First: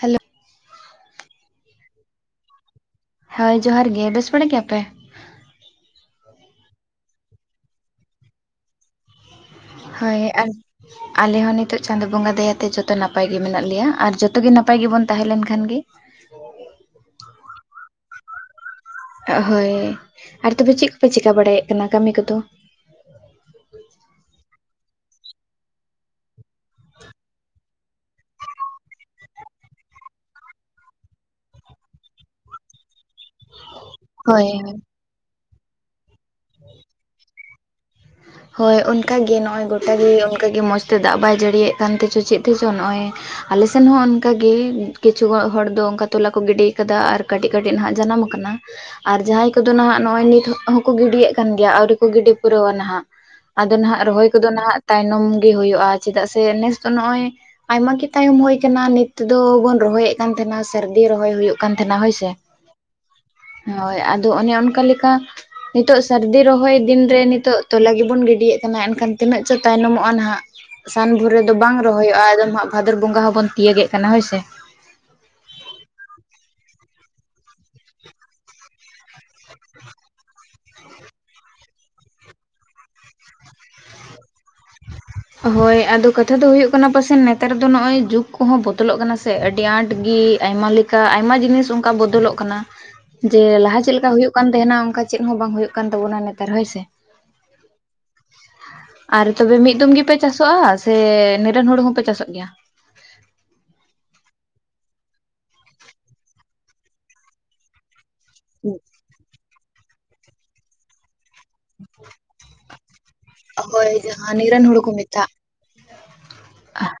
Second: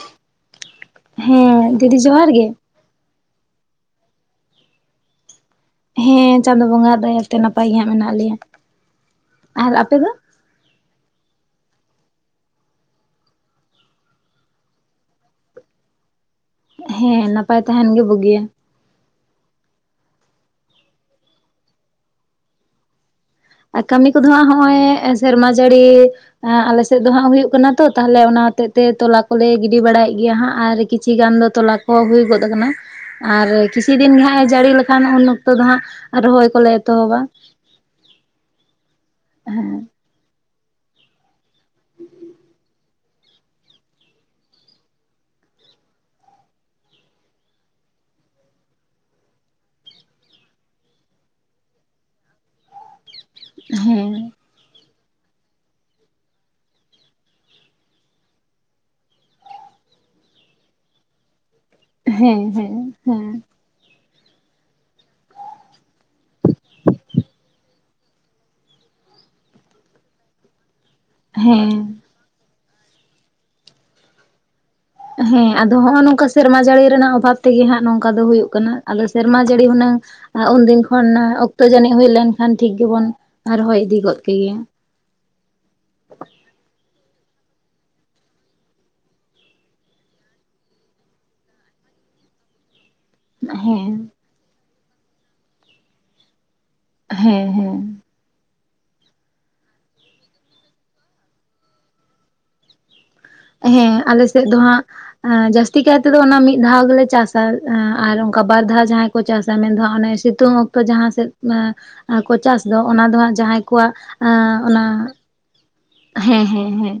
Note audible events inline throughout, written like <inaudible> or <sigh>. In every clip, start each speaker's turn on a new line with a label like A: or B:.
A: Hello
B: ᱦᱮᱸ ᱫᱤᱫᱤ ᱡᱚᱦᱟᱨ ᱜᱮ᱾
A: ᱦᱚᱭ ᱡᱚᱦᱟᱨ ᱜᱮ ᱵᱮᱥ ᱵᱟᱲᱟ ᱜᱮᱭᱟ ᱯᱮ?
B: ᱦᱮᱸ ᱪᱟᱸᱫᱳ ᱵᱚᱸᱜᱟᱣᱟᱜ ᱫᱟᱭᱟ ᱛᱮ ᱱᱟᱯᱟᱭ ᱜᱮ ᱦᱟᱸᱜ ᱢᱮᱱᱟᱜ ᱞᱮᱭᱟ᱾ ᱟᱨ ᱟᱯᱮ ᱫᱚ
A: ᱦᱳᱭ ᱟᱨ ᱟᱞᱮ ᱦᱚᱸ ᱱᱤᱛᱳᱜ ᱪᱟᱸᱫᱚ ᱵᱚᱸᱜᱟ ᱫᱟᱭᱟᱛᱮ ᱡᱚᱛᱚ ᱱᱟᱯᱟᱭ ᱜᱮ ᱢᱮᱱᱟᱜ ᱞᱮᱭᱟ ᱟᱨ ᱡᱚᱛᱚ ᱜᱮ ᱱᱟᱯᱟᱭ ᱜᱮᱵᱚᱱ ᱛᱟᱦᱮᱸ ᱞᱮᱱ ᱠᱷᱟᱱ ᱜᱮ
B: ᱦᱮᱸ ᱱᱟᱯᱟᱭ ᱛᱟᱦᱮᱱ ᱜᱮ ᱵᱩᱜᱤᱭᱟ᱾
A: ᱦᱳᱭ ᱟᱨ ᱛᱚᱵᱮ ᱪᱮᱫ ᱠᱚᱯᱮ ᱪᱮᱠᱟ ᱵᱟᱲᱟᱭᱮᱫ ᱠᱟᱱᱟ ᱠᱟᱹᱢᱤ ᱠᱚᱫᱚ?
B: ᱟᱨ ᱠᱟᱹᱢᱤ ᱠᱚᱫᱚ ᱦᱟᱸᱜ ᱦᱚᱜᱼᱚᱭ ᱥᱮᱨᱢᱟ ᱡᱟᱹᱲᱤ ᱮᱸᱜ ᱟᱞᱮ ᱥᱮᱫ ᱫᱚ ᱦᱟᱸᱜ ᱦᱩᱭᱩᱜ ᱠᱟᱱᱟ ᱛᱚ ᱛᱟᱦᱞᱮ ᱚᱱᱟ ᱦᱚᱛᱮᱡ ᱛᱮ ᱛᱚᱞᱟ ᱠᱚᱞᱮ ᱜᱤᱰᱤ ᱵᱟᱲᱟᱭᱮᱫ ᱜᱮᱭᱟ ᱦᱟᱸᱜ ᱟᱨ ᱠᱤᱪᱷᱤ ᱜᱟᱱ ᱫᱚ ᱛᱚᱞᱟ ᱠᱚᱦᱚᱸ ᱦᱩᱭ ᱜᱚᱫ ᱟᱠᱟᱱᱟ᱾ ᱟᱨ ᱠᱤᱪᱷᱤ ᱫᱤᱱ ᱜᱮ ᱦᱟᱸᱜᱼᱮ
A: ᱦᱳᱭ
B: ᱡᱟᱹᱲᱤ
A: ᱦᱳᱭ
B: ᱞᱮᱠᱷᱟᱱ ᱩᱱ ᱚᱠᱛᱚ ᱫᱚ ᱦᱟᱸᱜ ᱨᱚᱦᱚᱭ ᱠᱚᱞᱮ ᱮᱛᱚᱦᱚᱵᱟ᱾
A: ᱦᱳᱭ ᱚᱱᱠᱟ ᱜᱮ ᱱᱚᱜᱼᱚᱭ
B: ᱦᱮᱸ
A: ᱜᱚᱴᱟ ᱜᱮ ᱚᱱᱠᱟ ᱜᱮ ᱢᱚᱡᱽ ᱛᱮ ᱫᱟᱜ ᱵᱟᱭ ᱡᱟᱹᱲᱤᱭᱮᱫ ᱠᱟᱱ ᱛᱮᱪᱚ ᱪᱮᱫ ᱛᱮᱪᱚ ᱱᱚᱜᱼᱚᱭ ᱟᱞᱮ ᱥᱮᱱ ᱦᱚᱸ ᱚᱱᱠᱟ ᱜᱮ ᱠᱤᱪᱷᱩ ᱦᱚ ᱦᱚᱲ ᱫᱚ ᱚᱱᱠᱟ ᱛᱚᱞᱟ ᱠᱚ ᱜᱤᱰᱤ ᱟᱠᱟᱫᱟ ᱟᱨ ᱠᱟᱹᱴᱤᱡ ᱠᱟᱹᱴᱤᱡ ᱱᱟᱦᱟᱜ ᱡᱟᱱᱟᱢ ᱟ- ᱠᱟᱱᱟ ᱟᱨ ᱡᱟᱦᱟᱸᱭ ᱠᱚᱫᱚ ᱱᱟᱦᱟᱜ ᱱᱚᱜᱼᱚᱭ ᱱᱤᱛ ᱦᱚᱸᱠᱚ ᱜᱤᱰᱤᱭᱮᱫ ᱠᱟᱱ ᱜᱮᱭᱟ ᱟᱹᱣᱨᱤ ᱠᱚ ᱜᱤᱰᱤ ᱯᱩᱨᱟᱹᱣᱟ ᱱᱟᱦᱟᱜ ᱟᱫᱚ ᱱᱟᱦᱟᱜ
B: ᱦᱮᱸ
A: ᱨᱚᱦᱚᱭ ᱠᱚᱫᱚ ᱱᱟᱦᱟᱜ ᱛᱟᱭᱱᱚᱢ ᱜᱮ ᱦᱩᱭᱩᱜᱼᱟ ᱪᱮᱫᱟᱜ ᱥᱮ ᱱᱮᱥ ᱫᱚ ᱱᱚᱜᱼᱚᱭ ᱟᱭᱢᱟᱜᱤ ᱛᱟᱭᱚᱢ ᱦᱳᱭ ᱟᱠᱟᱱᱟ ᱱᱤᱛ ᱛᱮᱫᱚ ᱵᱚᱱ ᱨᱚᱦᱚᱭᱮᱫ ᱠᱟᱱ ᱛᱟᱦᱮᱱᱟ ᱥᱟᱹᱨᱫᱤ ᱨᱚᱦᱚᱭ ᱦᱩᱭᱩᱜ ᱠᱟᱱ ᱛᱷᱮᱱᱟ ᱦᱳᱭ ᱥᱮ᱾
B: ᱦᱮᱸ ᱦᱮᱸ ᱦᱮᱸ
A: ᱦᱳᱭ ᱟᱫᱚ ᱚᱱᱮ ᱚᱱᱠᱟ ᱞᱮᱠᱟ ᱱᱤᱛᱚᱜ ᱥᱟᱹᱨᱫᱤ ᱨᱚᱦᱚᱭ ᱫᱤᱱ ᱨᱮ ᱱᱤᱛᱚᱜ ᱛᱚᱞᱟ ᱜᱮᱵᱚᱱ ᱜᱤᱰᱤᱭᱮᱫ ᱠᱟᱱᱟ ᱮᱱᱠᱷᱟᱱ ᱛᱤᱱᱟᱹᱜ ᱪᱚ ᱛᱟᱭᱱᱚᱢᱚᱜᱼᱟ ᱱᱟᱦᱟᱜ᱾ ᱥᱟᱱ ᱵᱷᱩᱨ ᱨᱮᱫᱚ ᱵᱟᱝ
B: ᱦᱮᱸ
A: ᱨᱚᱦᱚᱭᱚᱜᱼᱟ ᱮᱫᱚᱢ ᱦᱟᱸᱜ ᱵᱷᱟᱫᱚᱨ ᱵᱚᱸᱜᱟ ᱦᱚᱸᱵᱚᱱ ᱛᱤᱭᱟᱹᱜᱮᱫ ᱠᱟᱱᱟ ᱦᱳᱭᱥᱮ᱾
B: ᱦᱮᱸ ᱟᱫᱚ ᱦᱚᱜᱼᱚ ᱱᱚᱝᱠᱟ ᱥᱮᱨᱢᱟ ᱡᱟᱹᱲᱤ ᱨᱮᱱᱟᱜ ᱚᱵᱷᱟᱵ ᱛᱮᱜᱮ ᱦᱟᱸᱜ ᱱᱚᱝᱠᱟ ᱫᱚ ᱦᱩᱭᱩᱜ ᱠᱟᱱᱟ ᱟᱫᱚ ᱥᱮᱨᱢᱟ ᱡᱟᱹᱲᱤ ᱦᱩᱱᱟᱹᱝ ᱟ ᱩᱱᱫᱤᱱ ᱠᱷᱚᱱ ᱚᱠᱛᱚ ᱡᱟᱹᱱᱤᱡ ᱦᱩᱭ ᱞᱮᱱᱠᱷᱟᱱ ᱴᱷᱤᱠ ᱜᱮᱵᱚᱱ ᱨᱚᱦᱚᱭ ᱤᱫᱤ ᱜᱚᱫ ᱠᱮᱜᱮᱭᱟ᱾
A: ᱦᱳᱭ ᱟᱫᱚ ᱠᱟᱛᱷᱟ ᱫᱚ ᱦᱩᱭᱩᱜ ᱠᱟᱱᱟ ᱯᱟᱥᱮᱱ ᱱᱮᱛᱟᱨ ᱫᱚ ᱱᱚᱜᱼᱚᱭ ᱡᱩᱜᱽ ᱠᱚᱦᱚᱸ ᱵᱚᱫᱚᱞᱚᱜ ᱠᱟᱱᱟ ᱥᱮ ᱟᱹᱰᱤ ᱟᱸᱴ ᱜᱮ ᱟᱭᱢᱟ ᱞᱮᱼᱼ ᱠᱟ ᱟᱭᱢᱟ ᱡᱤᱱᱤᱥ ᱚᱱᱠᱟ ᱵᱚᱫᱚᱞᱚᱜ ᱠᱟᱱᱟ᱾ ᱡᱮ ᱞᱟᱦᱟ ᱪᱮᱫ
B: ᱦᱮᱸ
A: ᱞᱮᱠᱟ ᱦᱩᱭᱩᱜ ᱠᱟᱱ ᱛᱟᱦᱮᱱᱟ ᱚᱱᱠᱟ ᱪᱮᱫ ᱦᱚᱸ ᱵᱟᱝ ᱦᱳᱭᱳᱜ ᱠᱟᱱ ᱛᱟᱵᱚᱱᱟ ᱱᱮᱛᱟᱨ ᱦᱳᱭᱥᱮ᱾
B: ᱦᱮᱸ ᱦᱮᱸ᱾
A: ᱟᱨ ᱛᱚᱵᱮ ᱢᱤᱫ ᱫᱚᱢ ᱜᱮᱯᱮ ᱪᱟᱥᱚᱜᱼᱟ ᱥᱮ ᱱᱤᱨᱟᱹᱱ ᱦᱩᱲᱩ ᱦᱚᱸᱯᱮ ᱪᱟᱥᱚᱜ ᱜᱮᱭᱟ?
B: ᱦᱮᱸ ᱟᱞᱮ ᱥᱮᱫ ᱫᱚ ᱦᱟᱸᱜ ᱡᱟᱹᱥᱛᱤ ᱠᱟᱭ ᱛᱮᱫᱚ ᱚᱱᱟ ᱢᱤᱫ ᱫᱷᱟᱣ ᱜᱮᱞᱮ ᱪᱟᱥᱟ ᱟᱨ ᱠᱟ ᱵᱟᱨ ᱫᱷᱟᱣ ᱡᱟᱦᱟᱸᱭ ᱠᱚ ᱪᱟᱥᱟ ᱢᱮᱱ ᱫᱚ ᱦᱟᱸᱜ ᱚᱱᱮ ᱥᱤᱛᱩᱝ ᱚᱠᱛᱚ ᱡᱟᱦᱟᱸ ᱥᱮᱫ ᱠᱚ ᱪᱟᱥ ᱫᱚ ᱚᱱᱟ ᱫᱚ ᱦᱟᱸᱜ ᱡᱟᱦᱟᱸᱭ
A: ᱦᱳᱭ
B: ᱠᱚᱣᱟᱜ
A: ᱡᱟᱦᱟᱸ
B: ᱟᱸ
A: ᱱᱤᱨᱚᱱ ᱦᱩᱲᱩ ᱠᱚ
B: ᱚᱱᱟ
A: ᱢᱮᱛᱟᱜ
B: ᱦᱮᱸ ᱦᱮᱸ ᱦᱮᱸ